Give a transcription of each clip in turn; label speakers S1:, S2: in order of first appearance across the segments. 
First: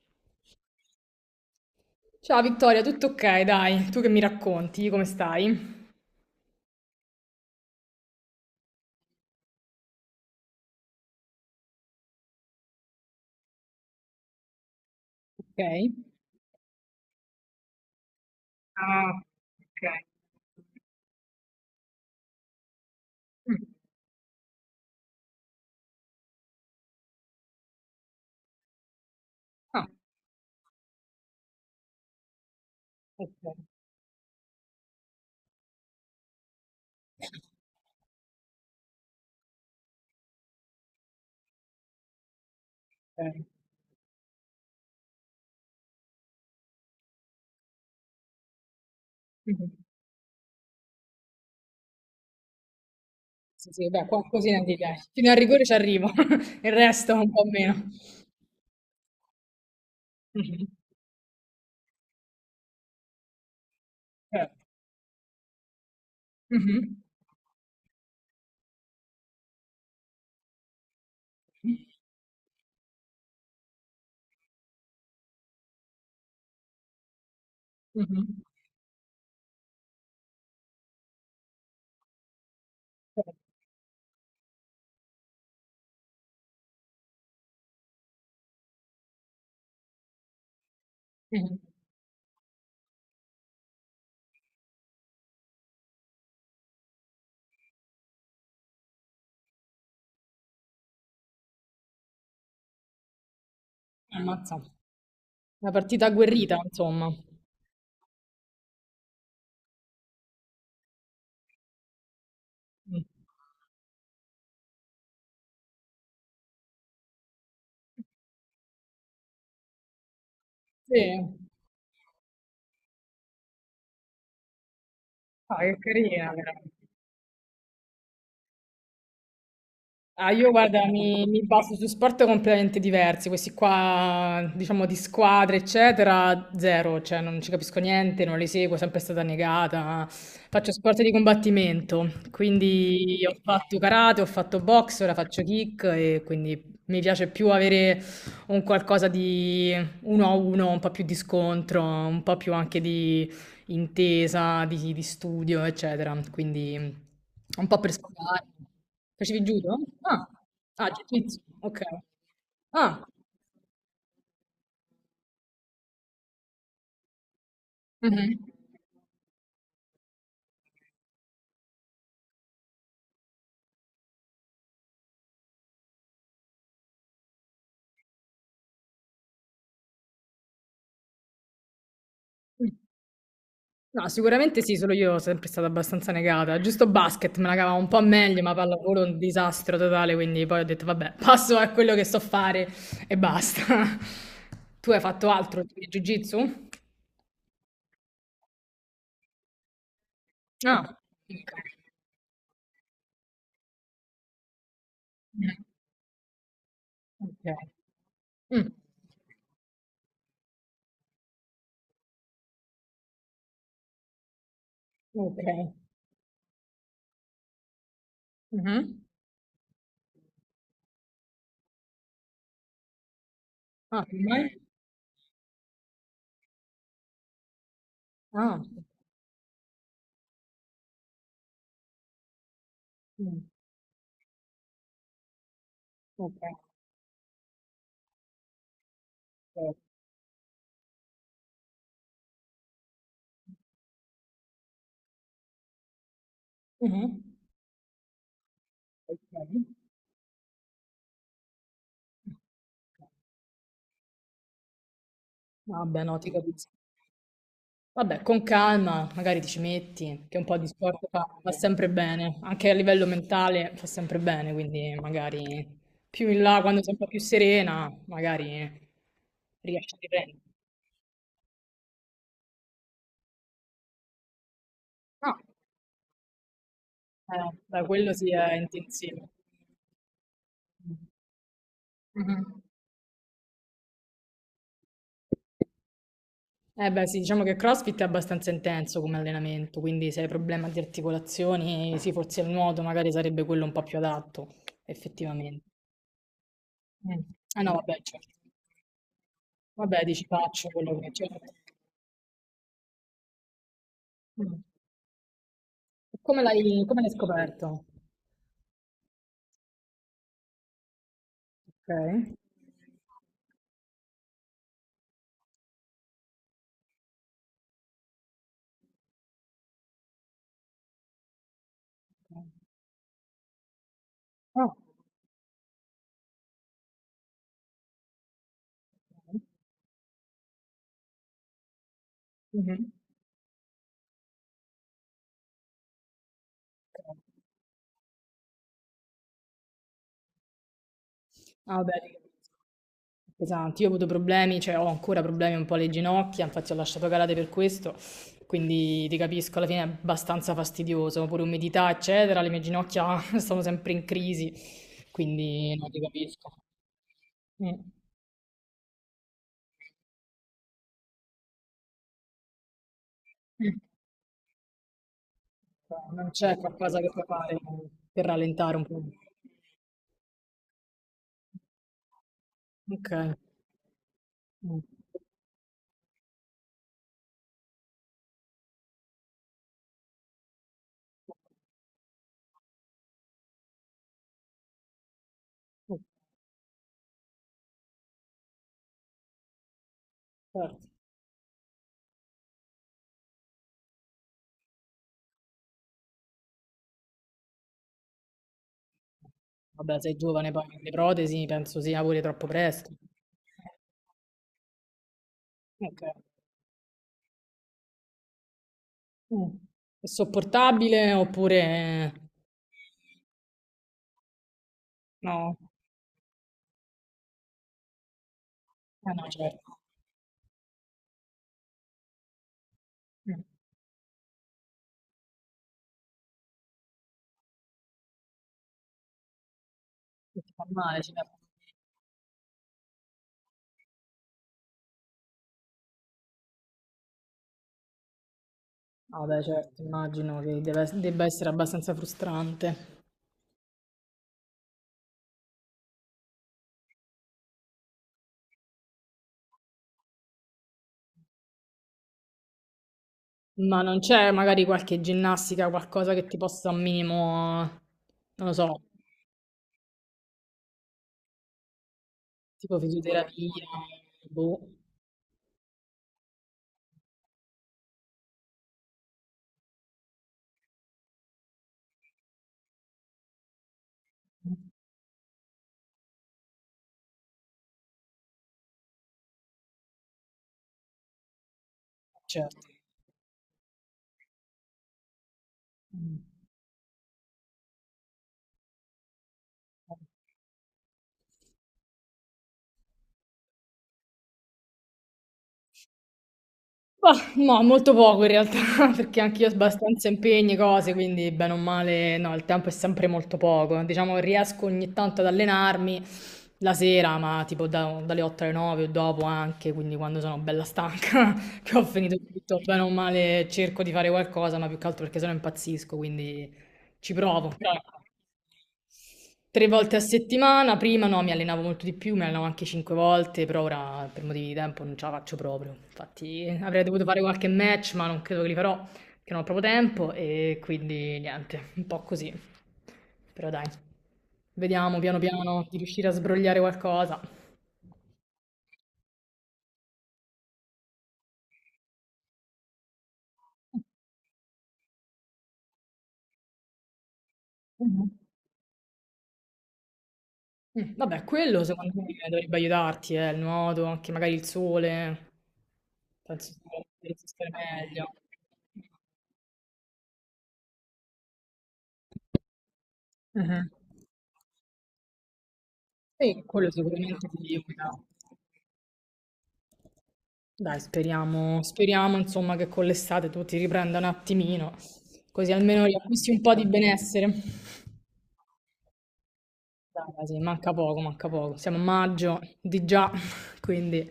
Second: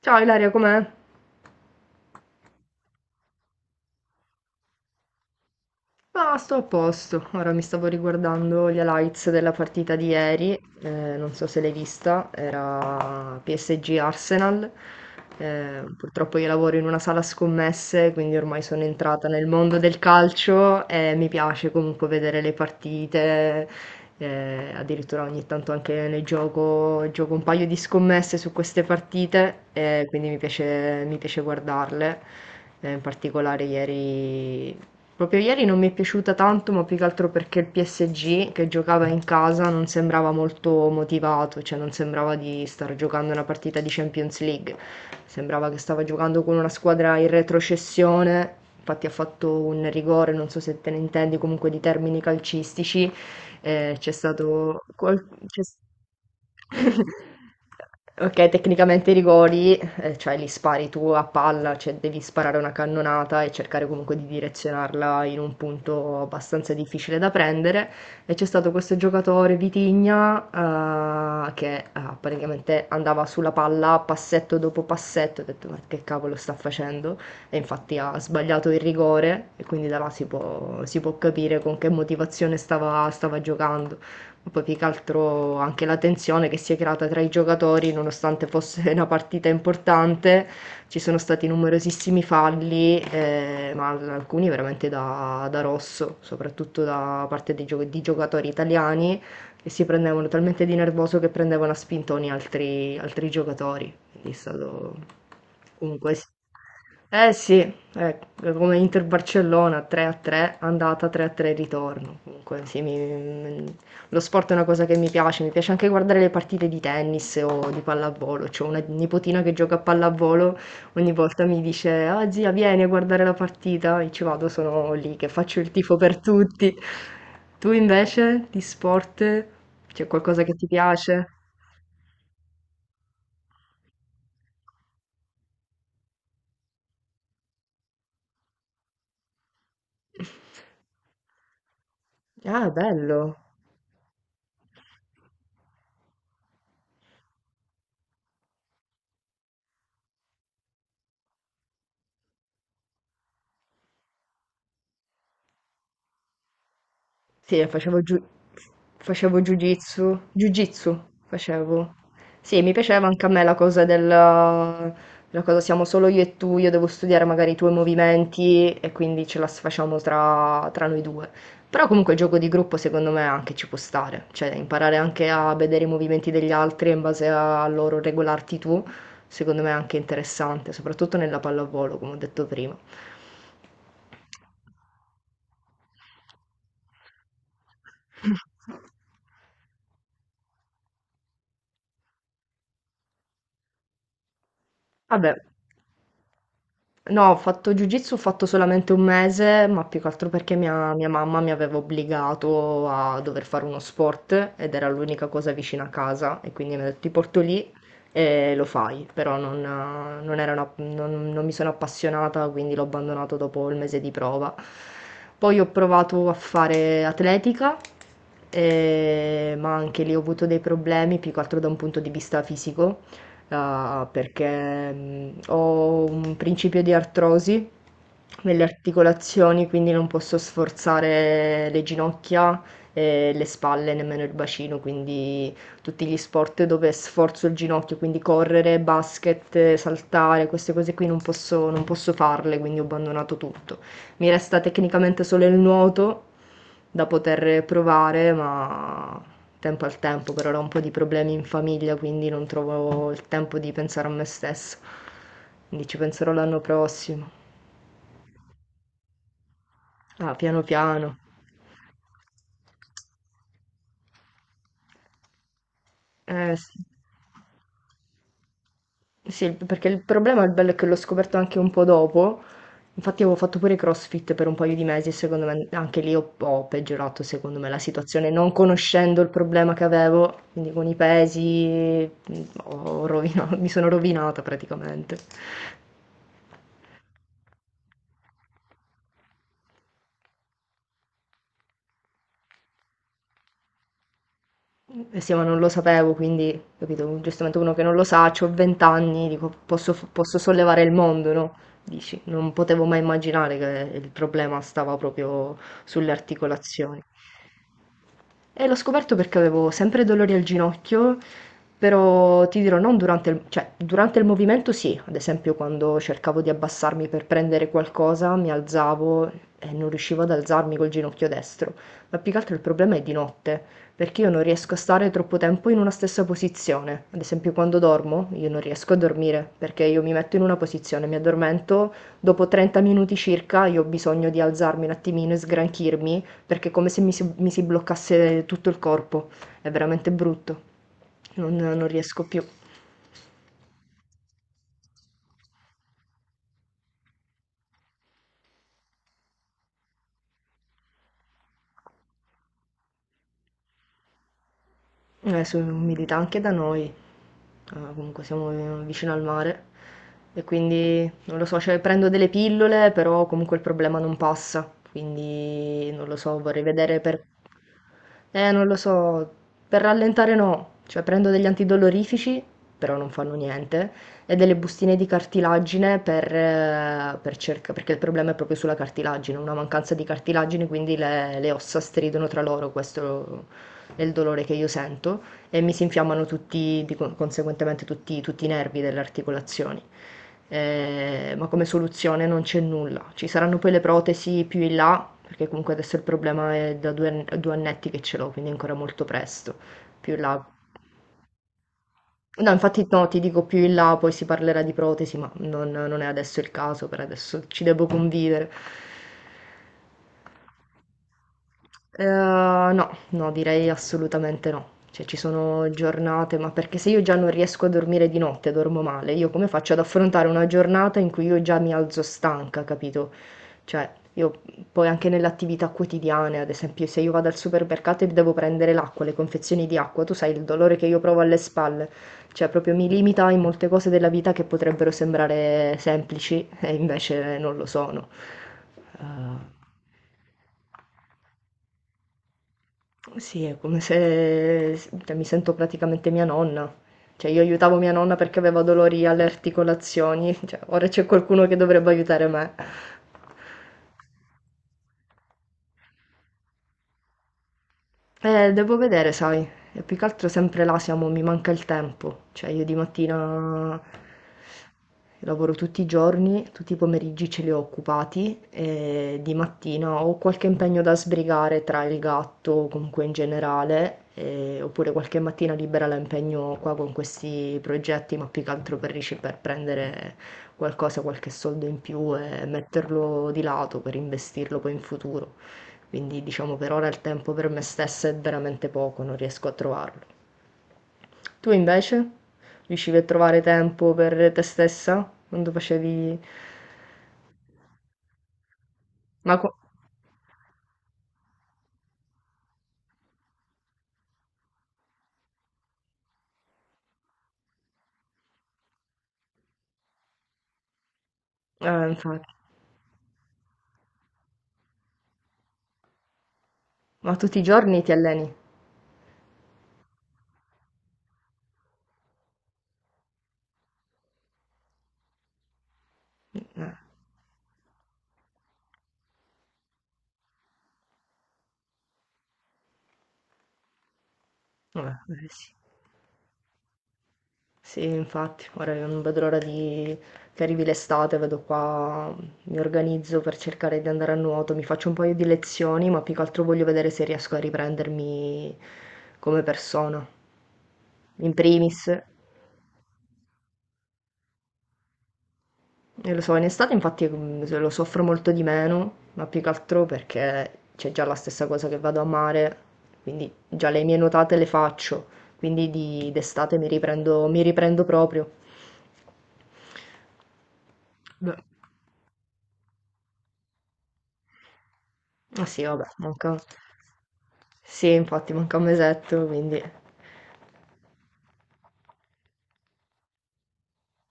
S1: Ciao Ilaria, com'è?
S2: Ciao Vittoria, tutto ok? Dai, tu che mi racconti? Come stai?
S1: Ma sto a posto, ora mi stavo riguardando gli highlights della partita di ieri, non so se l'hai vista, era PSG Arsenal.
S2: Ok.
S1: Purtroppo io lavoro in una sala scommesse, quindi ormai sono
S2: Ah,
S1: entrata nel mondo
S2: ok.
S1: del calcio e mi piace comunque vedere le
S2: Mm.
S1: partite. Addirittura ogni tanto anche ne gioco un paio di scommesse su queste partite,
S2: Ah,
S1: e quindi mi piace guardarle. In
S2: ok,
S1: particolare ieri Proprio ieri non mi è piaciuta tanto, ma più che altro perché il PSG che giocava in casa non sembrava molto motivato, cioè non sembrava di star giocando una
S2: ok.
S1: partita di Champions League. Sembrava che stava giocando con una squadra in retrocessione. Infatti ha fatto
S2: Mhm.
S1: un rigore, non so se te ne intendi comunque di termini calcistici.
S2: Sì, sì, beh,
S1: C'è
S2: qualcosina ti
S1: stato...
S2: piace.
S1: qual-
S2: Fino al
S1: c'è-
S2: rigore ci arrivo, il resto un po' meno.
S1: Ok, tecnicamente i rigori, cioè li
S2: Mhm.
S1: spari tu a palla, cioè devi sparare una cannonata e cercare comunque di
S2: Certo.
S1: direzionarla in un punto abbastanza
S2: Mhm.
S1: difficile da prendere. E c'è stato questo giocatore Vitigna, che praticamente andava sulla palla passetto dopo passetto, ho detto ma che cavolo sta facendo? E infatti ha
S2: Mhm.
S1: sbagliato il rigore e quindi da là si può capire con che motivazione stava,
S2: Certo.
S1: stava giocando. Poi più che altro anche la tensione che si è creata tra i giocatori, nonostante fosse una partita importante, ci sono stati
S2: Mhm.
S1: numerosissimi falli. Alcuni veramente da rosso, soprattutto da parte di giocatori italiani che si prendevano talmente di nervoso che prendevano a spintoni altri giocatori. Quindi è
S2: Ammazza.
S1: stato
S2: Una partita
S1: comunque...
S2: agguerrita, insomma.
S1: Eh sì, eh, come Inter Barcellona 3 a 3, andata 3 a 3 ritorno. Comunque sì,
S2: Mm.
S1: lo sport è una cosa che mi piace anche guardare le partite di tennis o di pallavolo. C'ho una nipotina che gioca a pallavolo,
S2: Sì,
S1: ogni volta mi dice: Ah, zia, vieni a guardare la partita. E ci vado, sono lì che
S2: ah,
S1: faccio il
S2: che
S1: tifo per
S2: carina, però.
S1: tutti. Tu invece di sport c'è
S2: Ah,
S1: qualcosa
S2: io
S1: che ti
S2: guarda,
S1: piace?
S2: mi baso su sport completamente diversi, questi qua, diciamo, di squadre, eccetera, zero, cioè non ci capisco niente, non li seguo, è sempre stata negata. Faccio sport di combattimento,
S1: Ah,
S2: quindi
S1: bello.
S2: ho fatto karate, ho fatto box, ora faccio kick e quindi mi piace più avere un qualcosa di uno a uno, un po' più di scontro, un po' più anche di intesa di studio, eccetera. Quindi
S1: Sì,
S2: un po' per sfogare.
S1: facevo
S2: Facevi judo?
S1: jiu-jitsu,
S2: Ah,
S1: jiu-jitsu
S2: ah, jiu-jitsu, ok.
S1: facevo. Sì, mi
S2: Ah,
S1: piaceva anche a me la cosa la cosa siamo solo io e tu, io devo studiare magari i tuoi
S2: mhm.
S1: movimenti e quindi ce la facciamo tra noi due. Però comunque il gioco di gruppo secondo me anche ci può stare, cioè imparare anche a vedere i movimenti degli altri e in base a loro regolarti tu, secondo me è anche interessante, soprattutto nella pallavolo, come ho detto prima.
S2: No, sicuramente sì, solo io sono sempre stata abbastanza negata. Giusto basket me la cavavo un po' meglio, ma pallavolo è un disastro totale, quindi poi ho detto vabbè, passo a quello che so fare e basta. Tu hai fatto
S1: Vabbè.
S2: altro di jiu-jitsu?
S1: No, ho fatto jiu-jitsu, ho fatto solamente un mese, ma più che altro perché mia,
S2: Ah,
S1: mia mamma mi
S2: ok.
S1: aveva obbligato a dover fare uno sport ed era l'unica cosa
S2: Mm,
S1: vicina a casa e quindi mi ha detto ti porto
S2: ok.
S1: lì e lo
S2: Mm,
S1: fai, però non, non mi sono appassionata, quindi l'ho abbandonato dopo il mese di prova. Poi ho
S2: ok.
S1: provato a fare atletica,
S2: Mhm.
S1: ma anche lì ho avuto dei problemi, più che altro da un punto di vista fisico.
S2: Ah,
S1: Ah,
S2: come mai?
S1: perché ho un principio di artrosi nelle
S2: Ah,
S1: articolazioni, quindi non posso sforzare le ginocchia e
S2: mh.
S1: le spalle, nemmeno il bacino, quindi tutti gli
S2: Okay.
S1: sport dove sforzo il ginocchio, quindi correre,
S2: Eh.
S1: basket, saltare, queste cose qui non posso farle, quindi ho abbandonato tutto. Mi resta tecnicamente solo il nuoto da
S2: Mh-mh.
S1: poter provare, ma
S2: Okay.
S1: tempo al tempo, per ora ho un po' di problemi in famiglia, quindi non trovo il tempo di pensare a me stessa. Quindi ci
S2: Vabbè, no, ti
S1: penserò l'anno
S2: capisco.
S1: prossimo.
S2: Vabbè, con calma, magari ti ci metti,
S1: Ah,
S2: che un po'
S1: piano
S2: di sport
S1: piano.
S2: fa sempre bene, anche a livello mentale fa sempre bene, quindi magari più in
S1: Eh
S2: là,
S1: sì.
S2: quando sei un po' più serena, magari
S1: Sì, il perché
S2: riesci a
S1: il
S2: riprendere.
S1: problema, il bello è che l'ho scoperto anche un po' dopo. Infatti avevo fatto pure CrossFit per un paio di mesi e
S2: Ah,
S1: secondo me anche lì ho peggiorato, secondo me, la
S2: beh, quello
S1: situazione,
S2: sì
S1: non
S2: è
S1: conoscendo il
S2: intensivo.
S1: problema che avevo, quindi con i
S2: Mh.
S1: pesi
S2: Mh-mh.
S1: mi sono rovinata praticamente.
S2: Eh beh, sì, diciamo che CrossFit è abbastanza intenso come allenamento, quindi se hai problema di articolazioni, sì, forse il nuoto magari sarebbe quello un po' più adatto,
S1: Eh sì, ma non
S2: effettivamente.
S1: lo sapevo, quindi, capito,
S2: Mm.
S1: giustamente
S2: Ah
S1: uno
S2: no,
S1: che non
S2: vabbè,
S1: lo
S2: certo.
S1: sa, ho 20 anni, dico, posso,
S2: Vabbè,
S1: f-
S2: dici
S1: posso
S2: faccio
S1: sollevare il
S2: quello che c'è.
S1: mondo, no? Dici, non potevo mai immaginare che il problema
S2: Mm.
S1: stava proprio sulle
S2: Come l'hai come
S1: articolazioni.
S2: l'hai scoperto?
S1: E l'ho scoperto perché avevo sempre dolori al ginocchio,
S2: Ok.
S1: però ti dirò, non durante il, cioè, durante il movimento sì, ad esempio quando cercavo di abbassarmi per prendere qualcosa, mi alzavo e non riuscivo ad alzarmi col ginocchio destro, ma più che altro il problema è di notte, perché io non
S2: Ah,
S1: riesco a
S2: ok.
S1: stare troppo tempo in una stessa posizione. Ad esempio quando dormo, io non riesco a dormire, perché io mi metto in una posizione, mi addormento, dopo 30
S2: Mhm.
S1: minuti circa io ho bisogno di alzarmi un attimino e sgranchirmi perché è come se mi si bloccasse tutto il corpo, è veramente brutto,
S2: Ah
S1: non
S2: vabbè, ti
S1: riesco più.
S2: capisco. Pesanti. Io ho avuto problemi, cioè ho ancora problemi un po' alle ginocchia, infatti ho lasciato calate per questo, quindi ti capisco, alla fine è abbastanza fastidioso, pure umidità, eccetera, le mie ginocchia sono sempre in crisi,
S1: Su
S2: quindi no, ti
S1: umidità anche
S2: capisco.
S1: da noi.
S2: Mm.
S1: Ah, comunque siamo vicino al mare e quindi non lo so, cioè prendo delle pillole, però comunque il
S2: Mm.
S1: problema non passa, quindi
S2: Cioè,
S1: non lo
S2: non
S1: so,
S2: c'è
S1: vorrei
S2: qualcosa
S1: vedere
S2: che
S1: per...
S2: puoi fare per
S1: Non lo
S2: rallentare un po'.
S1: so, per rallentare no, cioè prendo degli antidolorifici, però non
S2: Ok.
S1: fanno niente, e delle
S2: Mm.
S1: bustine di cartilagine per, perché il problema è proprio sulla cartilagine, una mancanza di cartilagine, quindi le ossa stridono tra loro, questo è il dolore che io sento e mi si
S2: Oh,
S1: infiammano tutti, di conseguentemente tutti, i nervi delle articolazioni.
S2: certo.
S1: Ma come soluzione non c'è nulla. Ci saranno poi le protesi più in là, perché comunque adesso il problema è da due annetti che ce l'ho, quindi è ancora molto presto.
S2: Vabbè,
S1: Più
S2: sei
S1: in là.
S2: giovane, poi le protesi penso sia pure troppo
S1: No, infatti
S2: presto.
S1: no, ti dico più in là, poi si parlerà di protesi, ma non
S2: Ok.
S1: è adesso il caso, per adesso ci devo convivere.
S2: Mm. È sopportabile oppure...
S1: No, no, direi assolutamente no. Cioè, ci
S2: No,
S1: sono giornate, ma perché se io già non riesco a dormire di notte, dormo male,
S2: eh no,
S1: io come
S2: certo.
S1: faccio ad affrontare una giornata in cui io già mi alzo stanca, capito?
S2: Mm.
S1: Cioè, io poi anche nelle attività quotidiane, ad esempio, se io vado al supermercato e devo prendere l'acqua, le confezioni di acqua, tu sai il
S2: Ti fa
S1: dolore che io
S2: male,
S1: provo alle
S2: certo.
S1: spalle. Cioè, proprio mi limita in molte cose della vita che potrebbero sembrare semplici e invece non lo sono.
S2: Vabbè,
S1: Eh,
S2: certo, immagino che debba essere abbastanza frustrante.
S1: Sì, è come se s cioè mi sento praticamente mia nonna. Cioè io aiutavo mia nonna perché aveva dolori alle articolazioni, cioè ora c'è qualcuno che dovrebbe aiutare me.
S2: Ma non c'è magari qualche ginnastica, qualcosa che ti possa un minimo, non lo
S1: Devo
S2: so,
S1: vedere, sai, e più che altro sempre là siamo, mi manca il tempo, cioè io di
S2: tipo fisioterapia,
S1: mattina
S2: boh.
S1: lavoro tutti i giorni, tutti i pomeriggi ce li ho occupati e di mattina ho qualche impegno da sbrigare tra il gatto, o comunque in generale, oppure qualche mattina libera la impegno qua con questi progetti, ma più che altro per, per prendere qualcosa, qualche soldo in più e
S2: Certo.
S1: metterlo di lato per investirlo poi in futuro.
S2: Mm.
S1: Quindi diciamo per ora il tempo per me stessa è veramente poco, non riesco a trovarlo. Tu invece? Riuscivi a trovare tempo per te stessa? Quando facevi...
S2: Mah, no, molto poco in realtà, perché
S1: Ma,
S2: anch'io ho
S1: co-
S2: abbastanza impegni, cose, quindi bene o male, no, il tempo è sempre molto poco. Diciamo che riesco ogni tanto ad allenarmi, la sera, ma tipo dalle 8 alle 9 o dopo anche, quindi quando sono bella stanca, che ho finito
S1: Infatti.
S2: tutto bene o male, cerco di fare qualcosa, ma più che altro perché sennò impazzisco, quindi ci
S1: Ma tutti i
S2: provo. Però
S1: giorni ti
S2: ecco,
S1: alleni?
S2: tre volte a settimana, prima no, mi allenavo molto di più, mi allenavo anche cinque volte, però ora per motivi di tempo non ce la faccio proprio. Infatti
S1: Eh,
S2: avrei dovuto fare qualche match, ma non credo che li farò, perché non ho proprio tempo e quindi niente, un po' così. Però dai,
S1: vabbè,
S2: vediamo piano
S1: eh sì.
S2: piano di riuscire a sbrogliare qualcosa.
S1: Sì, infatti, ora io non vedo l'ora di... che arrivi l'estate, vedo qua, mi organizzo per cercare di andare a nuoto, mi faccio un paio di lezioni, ma più che altro voglio vedere se riesco a
S2: Mhm.
S1: riprendermi come persona.
S2: Mm, vabbè,
S1: In
S2: quello
S1: primis.
S2: secondo me dovrebbe aiutarti, il nuoto, anche magari il sole.
S1: Lo so, in
S2: Penso
S1: estate
S2: che
S1: infatti
S2: resistere
S1: lo soffro
S2: meglio.
S1: molto di meno, ma più che altro perché c'è già la stessa cosa che vado a mare, quindi già
S2: Mhm.
S1: le mie nuotate le faccio, quindi
S2: Sì,
S1: d'estate
S2: quello sicuramente
S1: mi
S2: ti
S1: riprendo
S2: aiuta.
S1: proprio.
S2: Dai,
S1: Beh,
S2: speriamo, speriamo insomma che con l'estate tu ti riprenda un attimino,
S1: ah
S2: così
S1: sì, vabbè,
S2: almeno riacquisti
S1: manca...
S2: un po' di benessere.
S1: Sì, infatti manca un mesetto, quindi
S2: Dai, quasi, manca poco, manca poco. Siamo a maggio di già, quindi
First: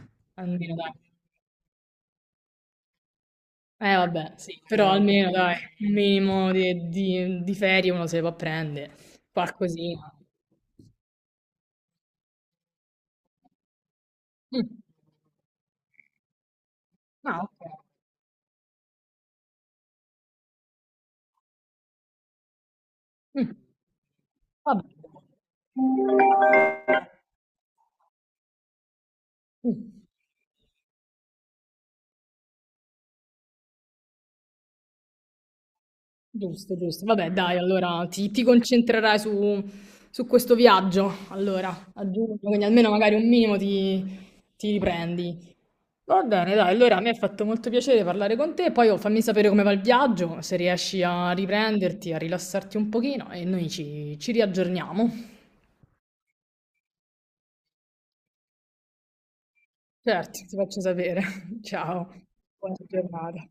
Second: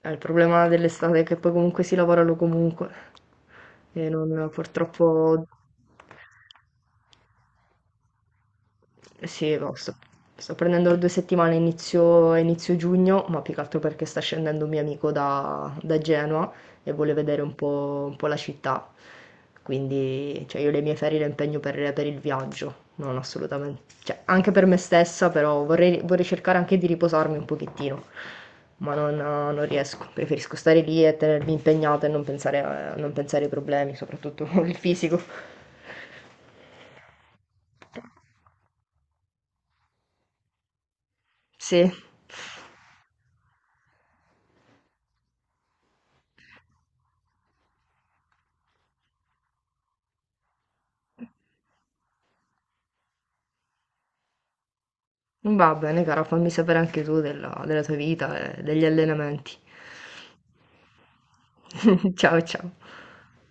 S1: è il problema
S2: almeno dai.
S1: dell'estate è che poi comunque si lavorano comunque
S2: Eh
S1: e non,
S2: vabbè, sì, però
S1: purtroppo.
S2: almeno dai, un minimo di, di ferie uno se le può prendere,
S1: Sì, no,
S2: qualcosina.
S1: sto prendendo 2 settimane inizio giugno, ma più che altro perché sta scendendo
S2: Mm.
S1: un mio amico da Genova e vuole
S2: Ah,
S1: vedere un
S2: ok.
S1: po', un po' la città. Quindi, cioè, io le mie ferie le impegno per il viaggio, non
S2: Mm.
S1: assolutamente. Cioè, anche per me
S2: Vabbè.
S1: stessa, però vorrei cercare anche di riposarmi un pochettino, ma non
S2: Mm.
S1: riesco. Preferisco stare lì e tenermi impegnata e non pensare ai problemi, soprattutto il fisico.
S2: Giusto, giusto. Vabbè, dai, allora ti concentrerai su, questo viaggio, allora,
S1: Sì.
S2: a giugno, quindi almeno magari un minimo ti riprendi. Va bene, dai, allora mi ha fatto molto piacere parlare con te, poi oh, fammi sapere come va il viaggio, se riesci a riprenderti, a rilassarti un pochino e noi ci riaggiorniamo.
S1: Va bene cara, fammi sapere anche tu della tua vita e degli allenamenti.
S2: Certo, ti faccio sapere. Ciao,
S1: Ciao ciao.
S2: buona giornata.